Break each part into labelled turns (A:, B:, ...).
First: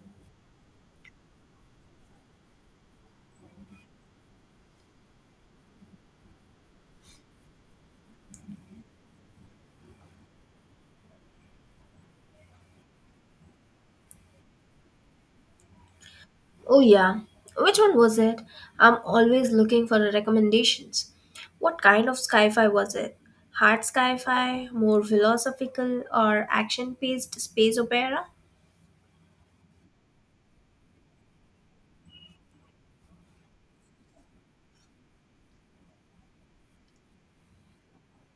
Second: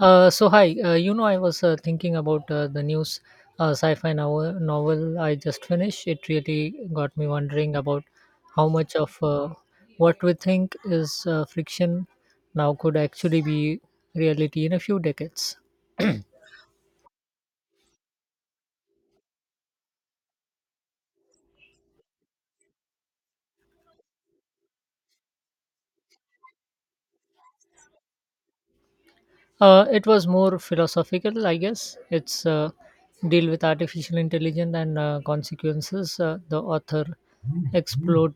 A: So hi, I was thinking about the news sci-fi novel I just finished. It really got me wondering about how much of what we think is fiction now could actually be reality in a few decades.
B: Oh, yeah. Which one was it? I'm always looking for the recommendations. What kind of sci fi was it? Hard sci fi, more philosophical, or action paced space opera?
A: It was more philosophical, I guess. It's deal with artificial intelligence and consequences. The author explored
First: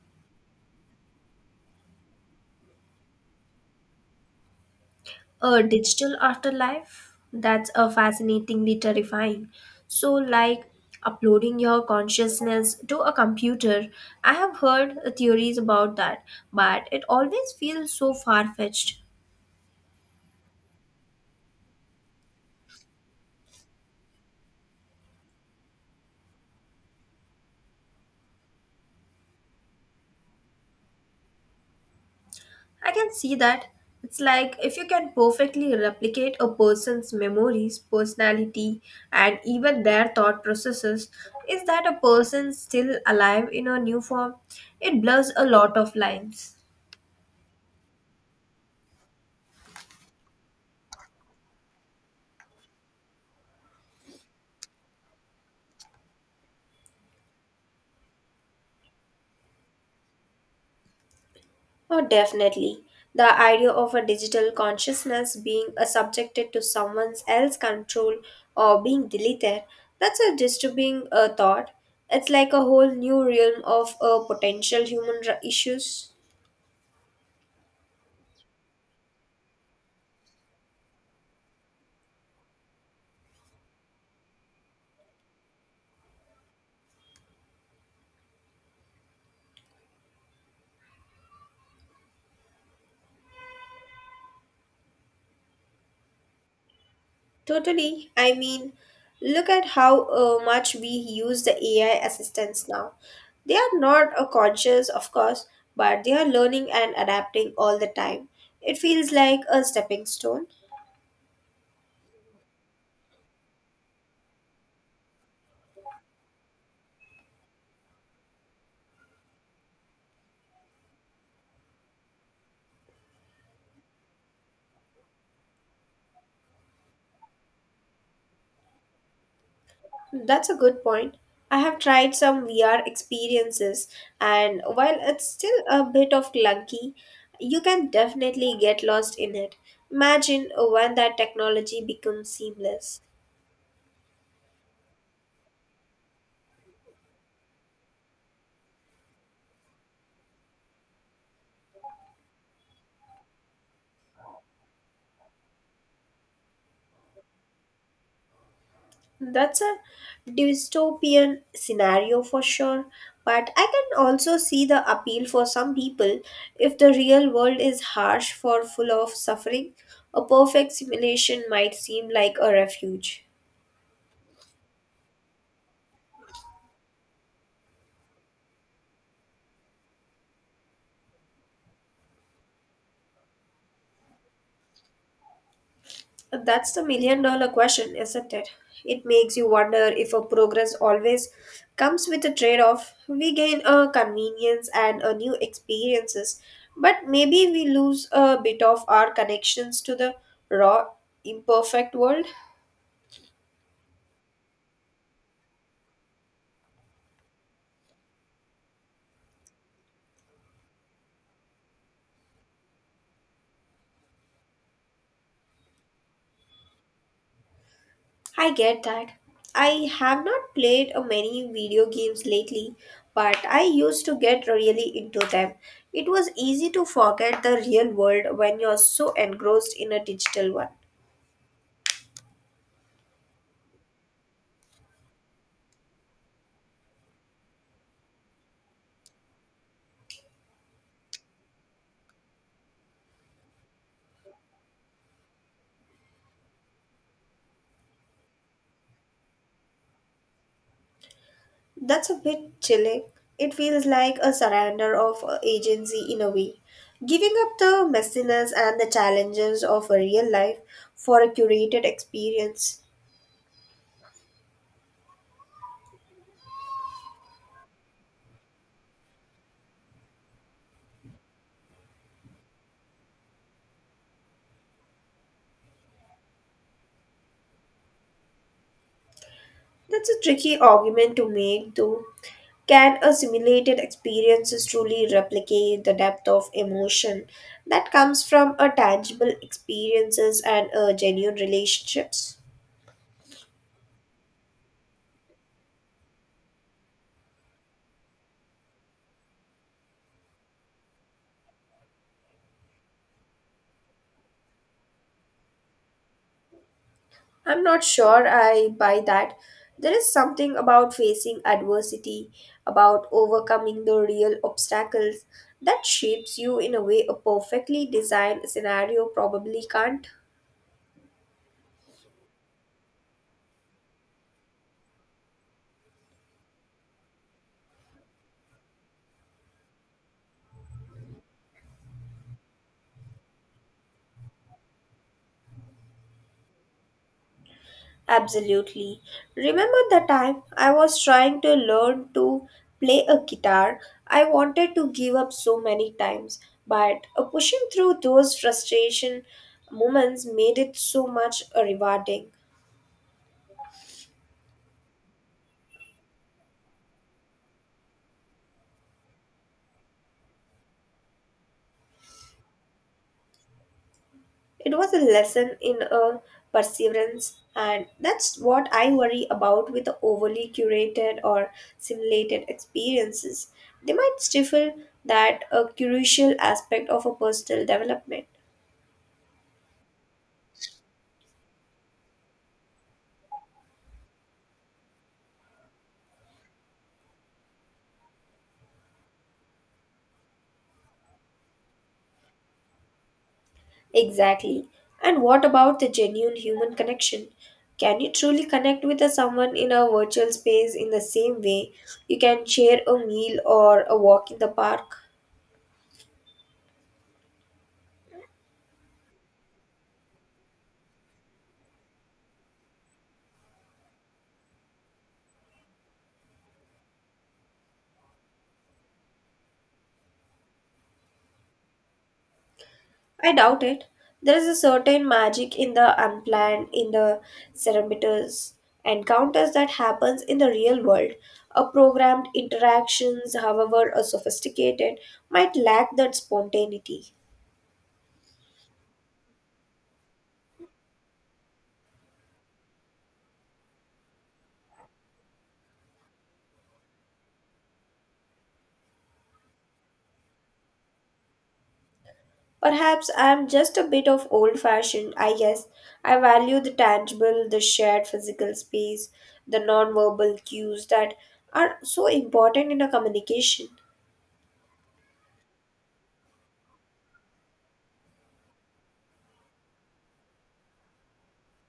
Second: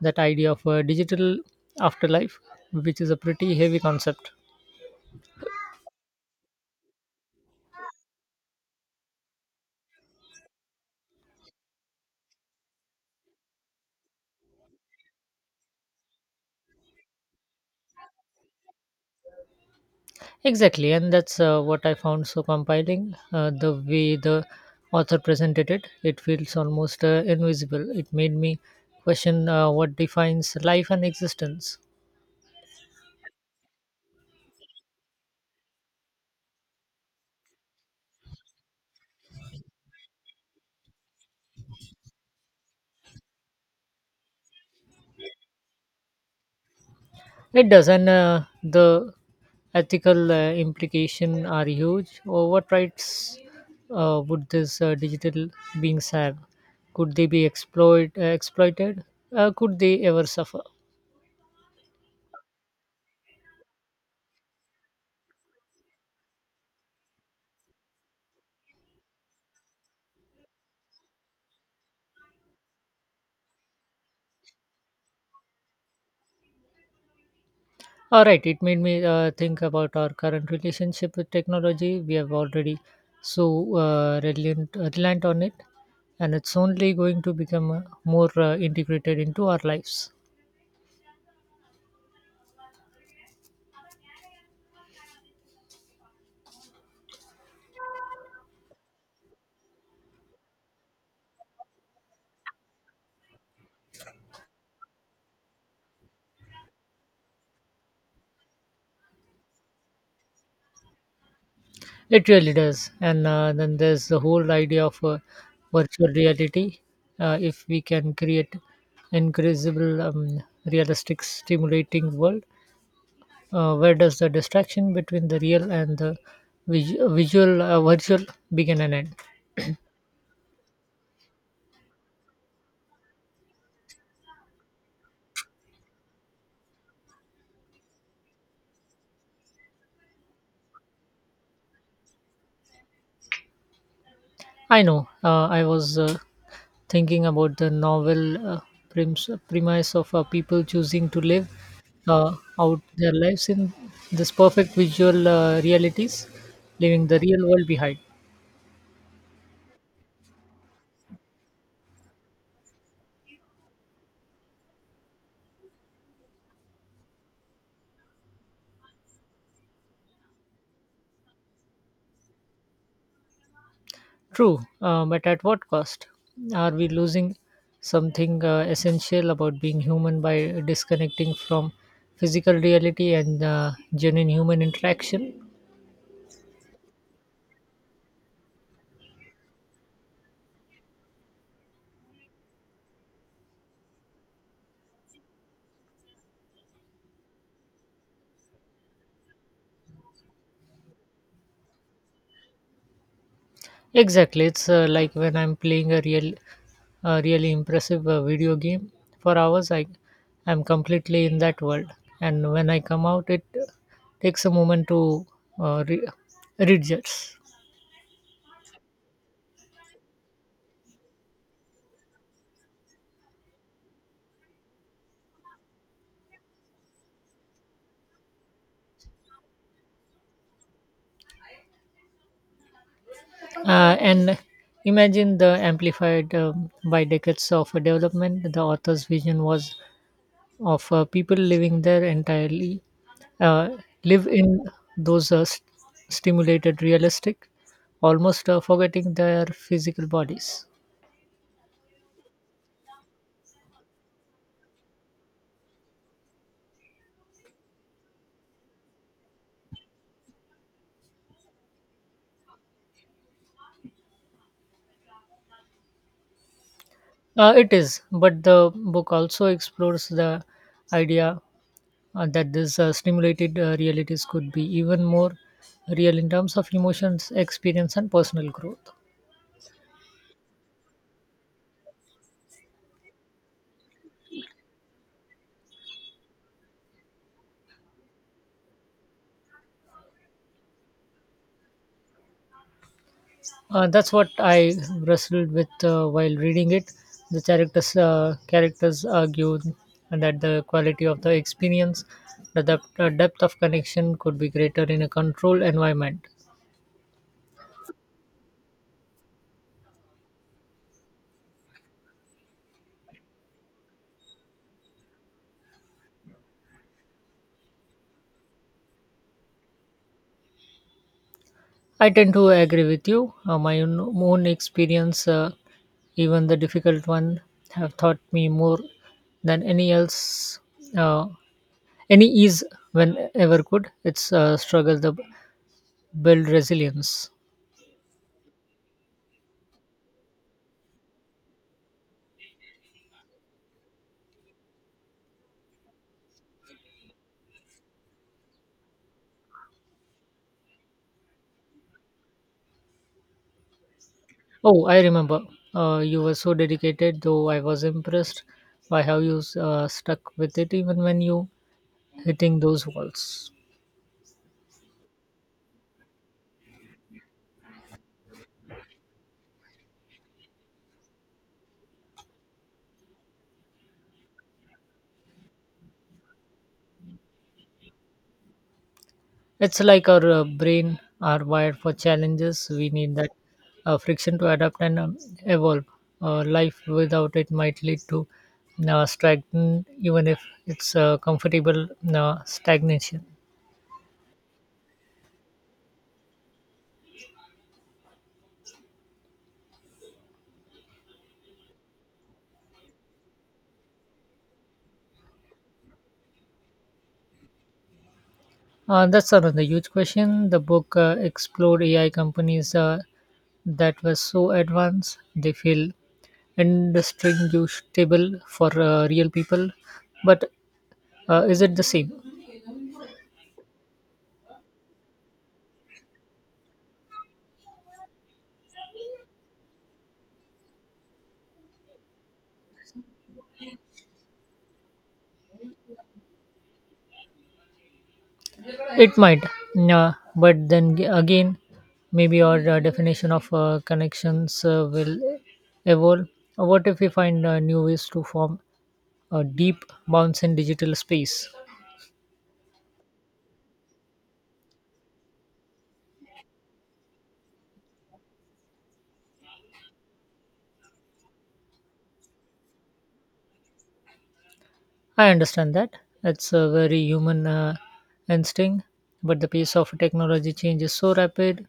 A: that idea of a digital afterlife, which is a pretty heavy concept.
B: A digital afterlife? That's a fascinatingly terrifying. So, like uploading your consciousness to a computer, I have heard theories about that, but it always feels so far fetched.
A: Exactly, and that's what I found so compiling. The way the author presented it, it feels almost invisible. It made me question what defines life and existence.
B: I can see that. It's like if you can perfectly replicate a person's memories, personality, and even their thought processes, is that a person still alive in a new form? It blurs a lot of lines.
A: It does, and the ethical implication are huge. Or what rights would these digital beings have? Could they be exploited? Could they ever suffer?
B: Oh, definitely. The idea of a digital consciousness being subjected to someone else's control or being deleted, that's a disturbing thought. It's like a whole new realm of potential issues.
A: Alright, it made me think about our current relationship with technology. We have already so reliant on it, and it's only going to become more integrated into our lives.
B: Totally. I mean, look at how much we use the AI assistants now. They are not conscious, of course, but they are learning and adapting all the time. It feels like a stepping stone.
A: It really does. And then there's the whole idea of virtual reality. If we can create incredible, realistic, stimulating world, where does the distraction between the real and the virtual begin and end?
B: That's a good point. I have tried some VR experiences, and while it's still a bit of clunky, you can definitely get lost in it. Imagine when that technology becomes seamless.
A: I know. I was thinking about the novel premise of people choosing to live out their lives in this perfect visual realities, leaving the real world behind.
B: That's a dystopian scenario for sure, but I can also see the appeal for some people if the real world is harsh for full of suffering. A perfect simulation might seem like a refuge.
A: True, but at what cost? Are we losing something essential about being human by disconnecting from physical reality and genuine human interaction?
B: That's the million dollar question, isn't it? It makes you wonder if a progress always comes with a trade off. We gain a convenience and a new experiences, but maybe we lose a bit of our connections to the raw, imperfect world.
A: Exactly. It's like when I'm playing a really impressive video game for hours I am completely in that world, and when I come out it takes a moment to uh, re- readjust.
B: I get that. I have not played many video games lately, but I used to get really into them. It was easy to forget the real world when you're so engrossed in a digital one.
A: And imagine the amplified, by decades of development the author's vision was of people living there entirely, uh, live in those stimulated realistic, almost forgetting their physical bodies.
B: That's a bit chilling. It feels like a surrender of agency in a way. Giving up the messiness and the challenges of a real life for a curated experience.
A: It is, but the book also explores the idea that this stimulated realities could be even more real in terms of emotions, experience, and personal growth.
B: That's a tricky argument to make, though. Can a simulated experience truly replicate the depth of emotion that comes from a tangible experiences and a genuine relationships?
A: That's what I wrestled with while reading it. The characters argued that the quality of the experience, the depth of connection, could be greater in a controlled environment.
B: I'm not sure I buy that. There is something about facing adversity, about overcoming the real obstacles that shapes you in a way a perfectly designed scenario probably can't.
A: I tend to agree with you. My own experience, even the difficult one, have taught me more than any else. Uh, any ease when ever could. It's a struggle to build resilience.
B: Absolutely. Remember the time I was trying to learn to play a guitar? I wanted to give up so many times, but pushing through those frustration moments made it so much rewarding.
A: Oh, I remember. You were so dedicated, though I was impressed by how you stuck with it even when you hitting those walls.
B: It was a lesson in perseverance, and that's what I worry about with the overly curated or simulated experiences. They might stifle that crucial aspect of a personal development.
A: It's like our brain are wired for challenges. We need that friction to adapt and evolve. Life without it might lead to stagnant, even if it's comfortable stagnation.
B: Exactly. And what about the genuine human connection? Can you truly connect with a someone in a virtual space in the same way you can share a meal or a walk in the park?
A: That's another huge question. The book explored AI companies that were so advanced they feel indistinguishable for real people. But is it the same?
B: I doubt it. There is a certain magic in the unplanned, in the serendipitous encounters that happens in the real world. A programmed interactions, however sophisticated, might lack that spontaneity.
A: It might, yeah, but then again, maybe our definition of connections will evolve. What if we find new ways to form a deep bounce in digital space?
B: Perhaps I am just a bit of old fashioned, I guess. I value the tangible, the shared physical space, the non-verbal cues that are so important in a communication.
A: I understand that. It's a very human instinct, but the pace of technology change is so rapid.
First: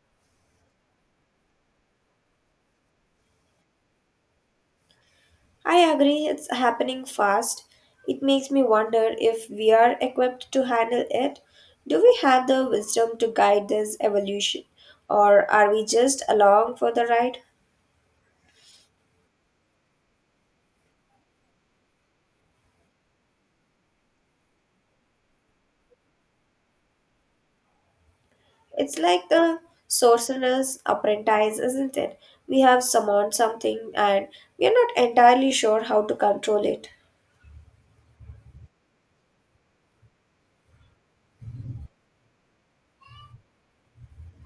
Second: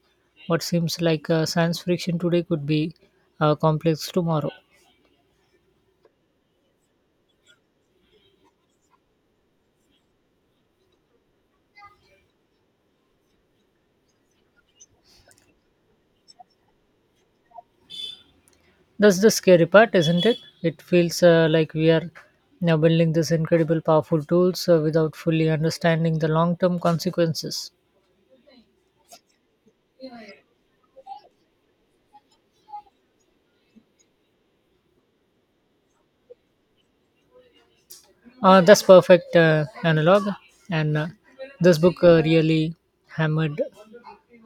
A: What seems like science fiction today could be complex tomorrow.
B: I agree, it's happening fast. It makes me wonder if we are equipped to handle it. Do we have the wisdom to guide this evolution, or are we just along for the ride?
A: That's the scary part, isn't it? It feels like we are now building these incredible, powerful tools without fully understanding the long-term consequences.
B: It's like the sorcerer's apprentice, isn't it? We have summoned something and we are not entirely sure how to control it.
A: That's perfect analog, and this book really hammered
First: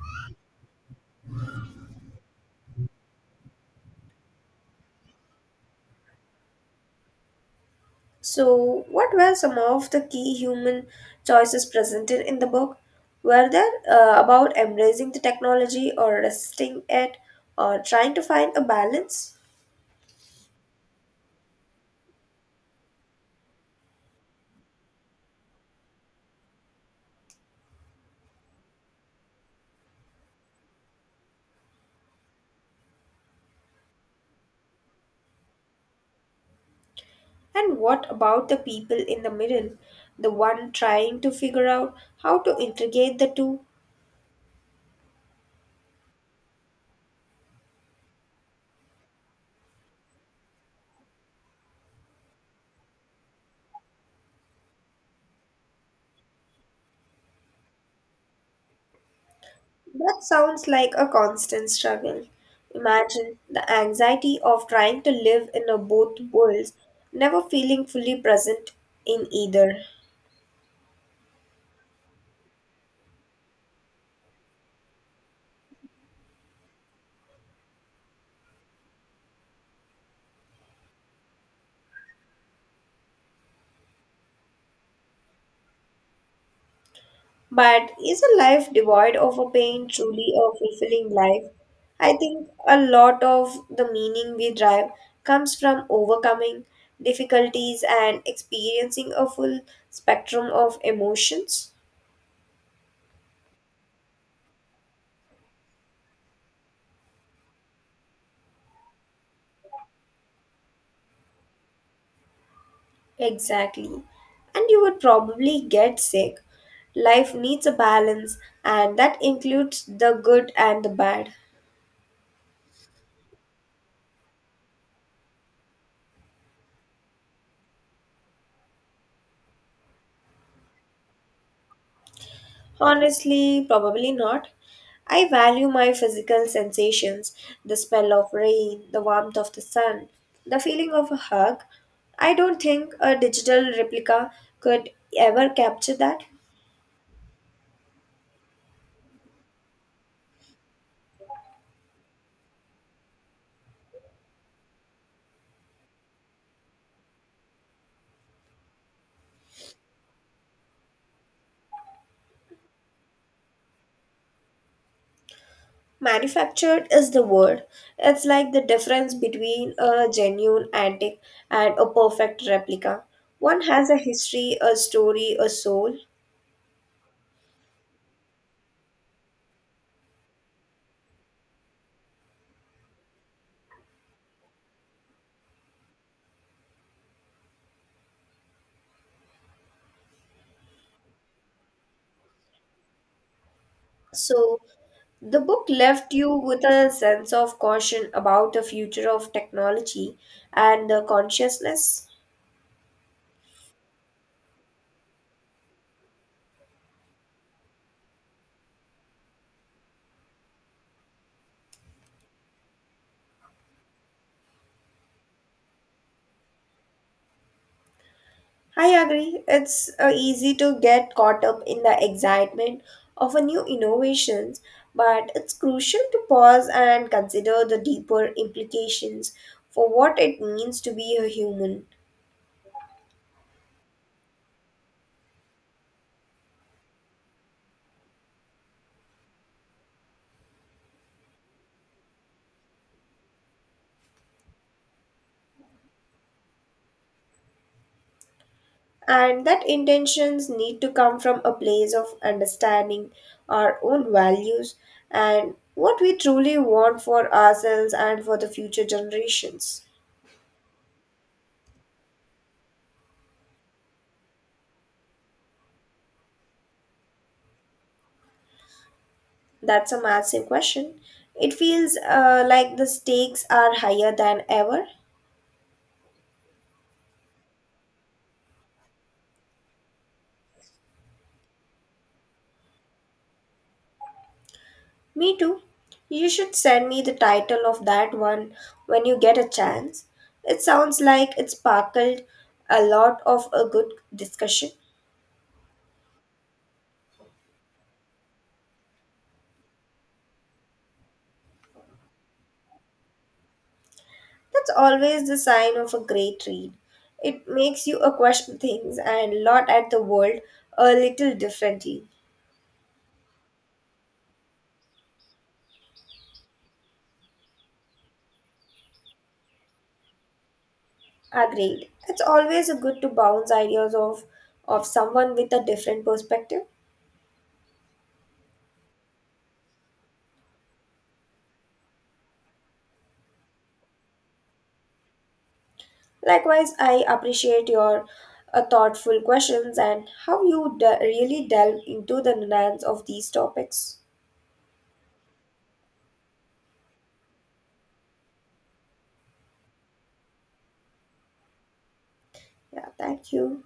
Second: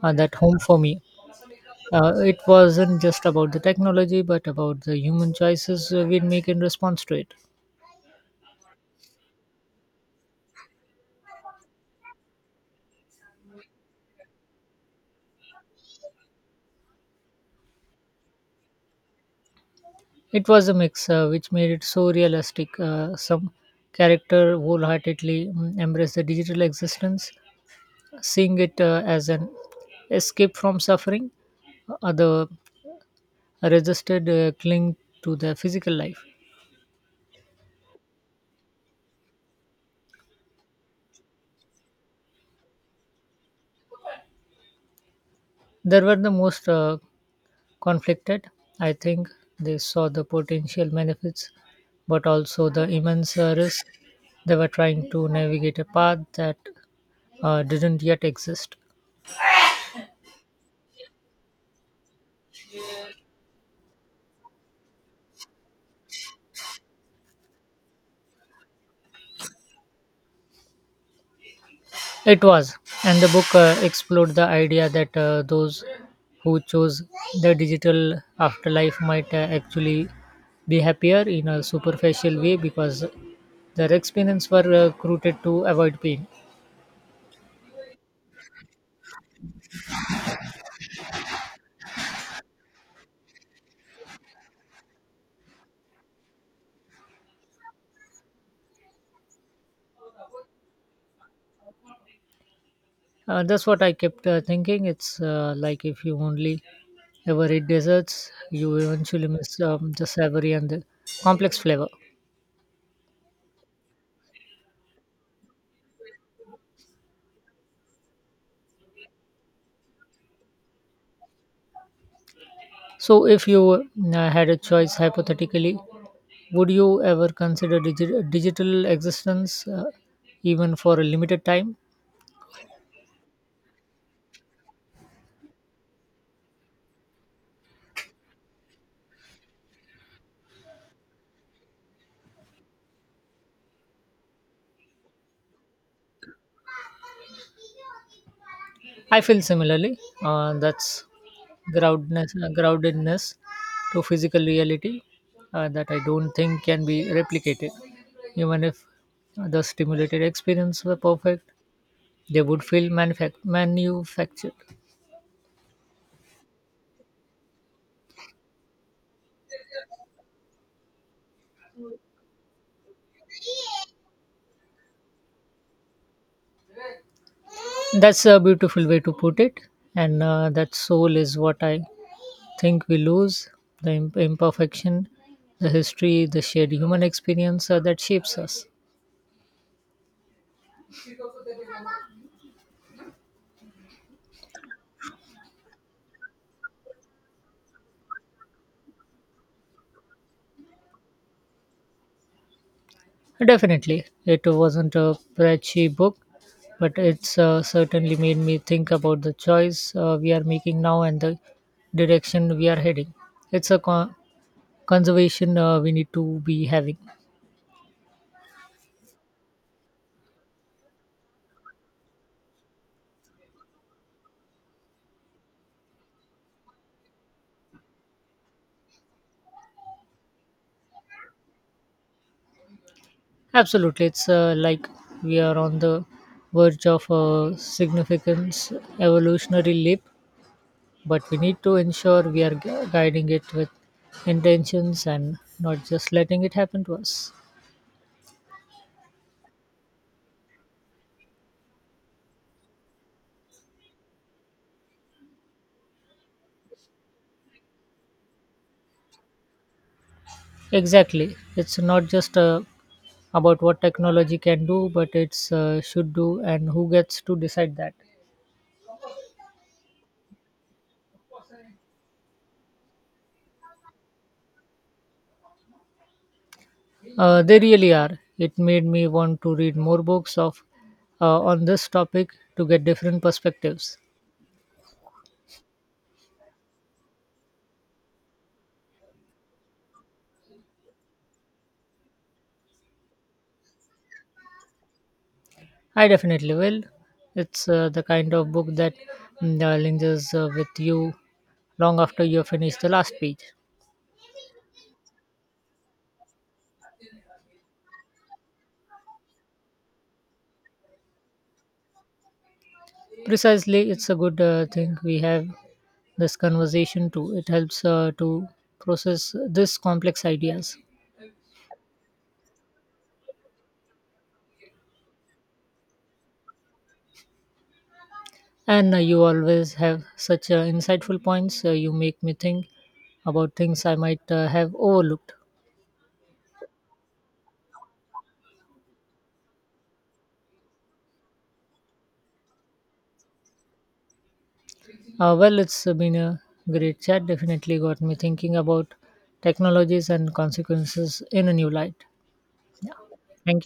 A: that home for me. It wasn't just about the technology, but about the human choices we make in response to it.
B: So, what were some of the key human choices presented in the book? Were there about embracing the technology or resisting it or trying to find a balance?
A: It was a mix, which made it so realistic. Some character wholeheartedly embraced the digital existence, seeing it as an escape from suffering. Other resisted, cling to their physical life.
B: And what about the people in the middle, the one trying to figure out how to integrate the two?
A: They were the most conflicted. I think they saw the potential benefits, but also the immense risk. They were trying to navigate a path that didn't yet exist.
B: That sounds like a constant struggle. Imagine the anxiety of trying to live in a both worlds, never feeling fully present in either.
A: It was, and the book explored the idea that those who chose the digital afterlife might actually be happier in a superficial way because their experience were created to avoid pain.
B: But is a life devoid of a pain truly a fulfilling life? I think a lot of the meaning we drive comes from overcoming difficulties and experiencing a full spectrum of emotions.
A: That's what I kept thinking. It's like if you only ever eat desserts, you eventually miss the savory and the complex flavor.
B: Exactly. And you would probably get sick. Life needs a balance, and that includes the good and the bad.
A: So, if you had a choice hypothetically, would you ever consider digital existence even for a limited time?
B: Honestly, probably not. I value my physical sensations, the smell of rain, the warmth of the sun, the feeling of a hug. I don't think a digital replica could ever capture that.
A: I feel similarly. That's groundedness, groundedness to physical reality that I don't think can be replicated. Even if the stimulated experience were perfect, they would feel manufactured.
B: Manufactured is the word. It's like the difference between a genuine antique and a perfect replica. One has a history, a story, a soul.
A: That's a beautiful way to put it, and that soul is what I think we lose the imperfection, the history, the shared human experience that shapes us.
B: So, the book left you with a sense of caution about the future of technology and the consciousness.
A: Definitely, it wasn't a preachy book, but it's certainly made me think about the choice we are making now and the direction we are heading. It's a conservation we need to be having.
B: I agree. It's easy to get caught up in the excitement of a new innovations, but it's crucial to pause and consider the deeper implications for what it means to be a human.
A: Absolutely, it's like we are on the verge of a significant evolutionary leap, but we need to ensure we are guiding it with intentions and not just letting it happen to us.
B: And that intentions need to come from a place of understanding our own values and what we truly want for ourselves and for the future generations.
A: Exactly, it's not just about what technology can do, but it's should do and who gets to decide that.
B: That's a massive question. It feels like the stakes are higher than ever.
A: They really are. It made me want to read more books of on this topic to get different perspectives.
B: Me too. You should send me the title of that one when you get a chance. It sounds like it sparkled a lot of a good discussion.
A: I definitely will. It's the kind of book that lingers with you long after you have finished the last page.
B: That's always the sign of a great read. It makes you question things and lot at the world a little differently.
A: Precisely, it's a good thing we have this conversation too. It helps to process this complex ideas.
B: Agreed. It's always a good to bounce ideas off of someone with a different perspective.
A: And you always have such insightful points. You make me think about things I might have overlooked.
B: Likewise, I appreciate your thoughtful questions and how you really delve into the nuance of these topics.
A: Well, it's been a great chat. Definitely got me thinking about technologies and consequences in a new light.
B: Yeah, thank you.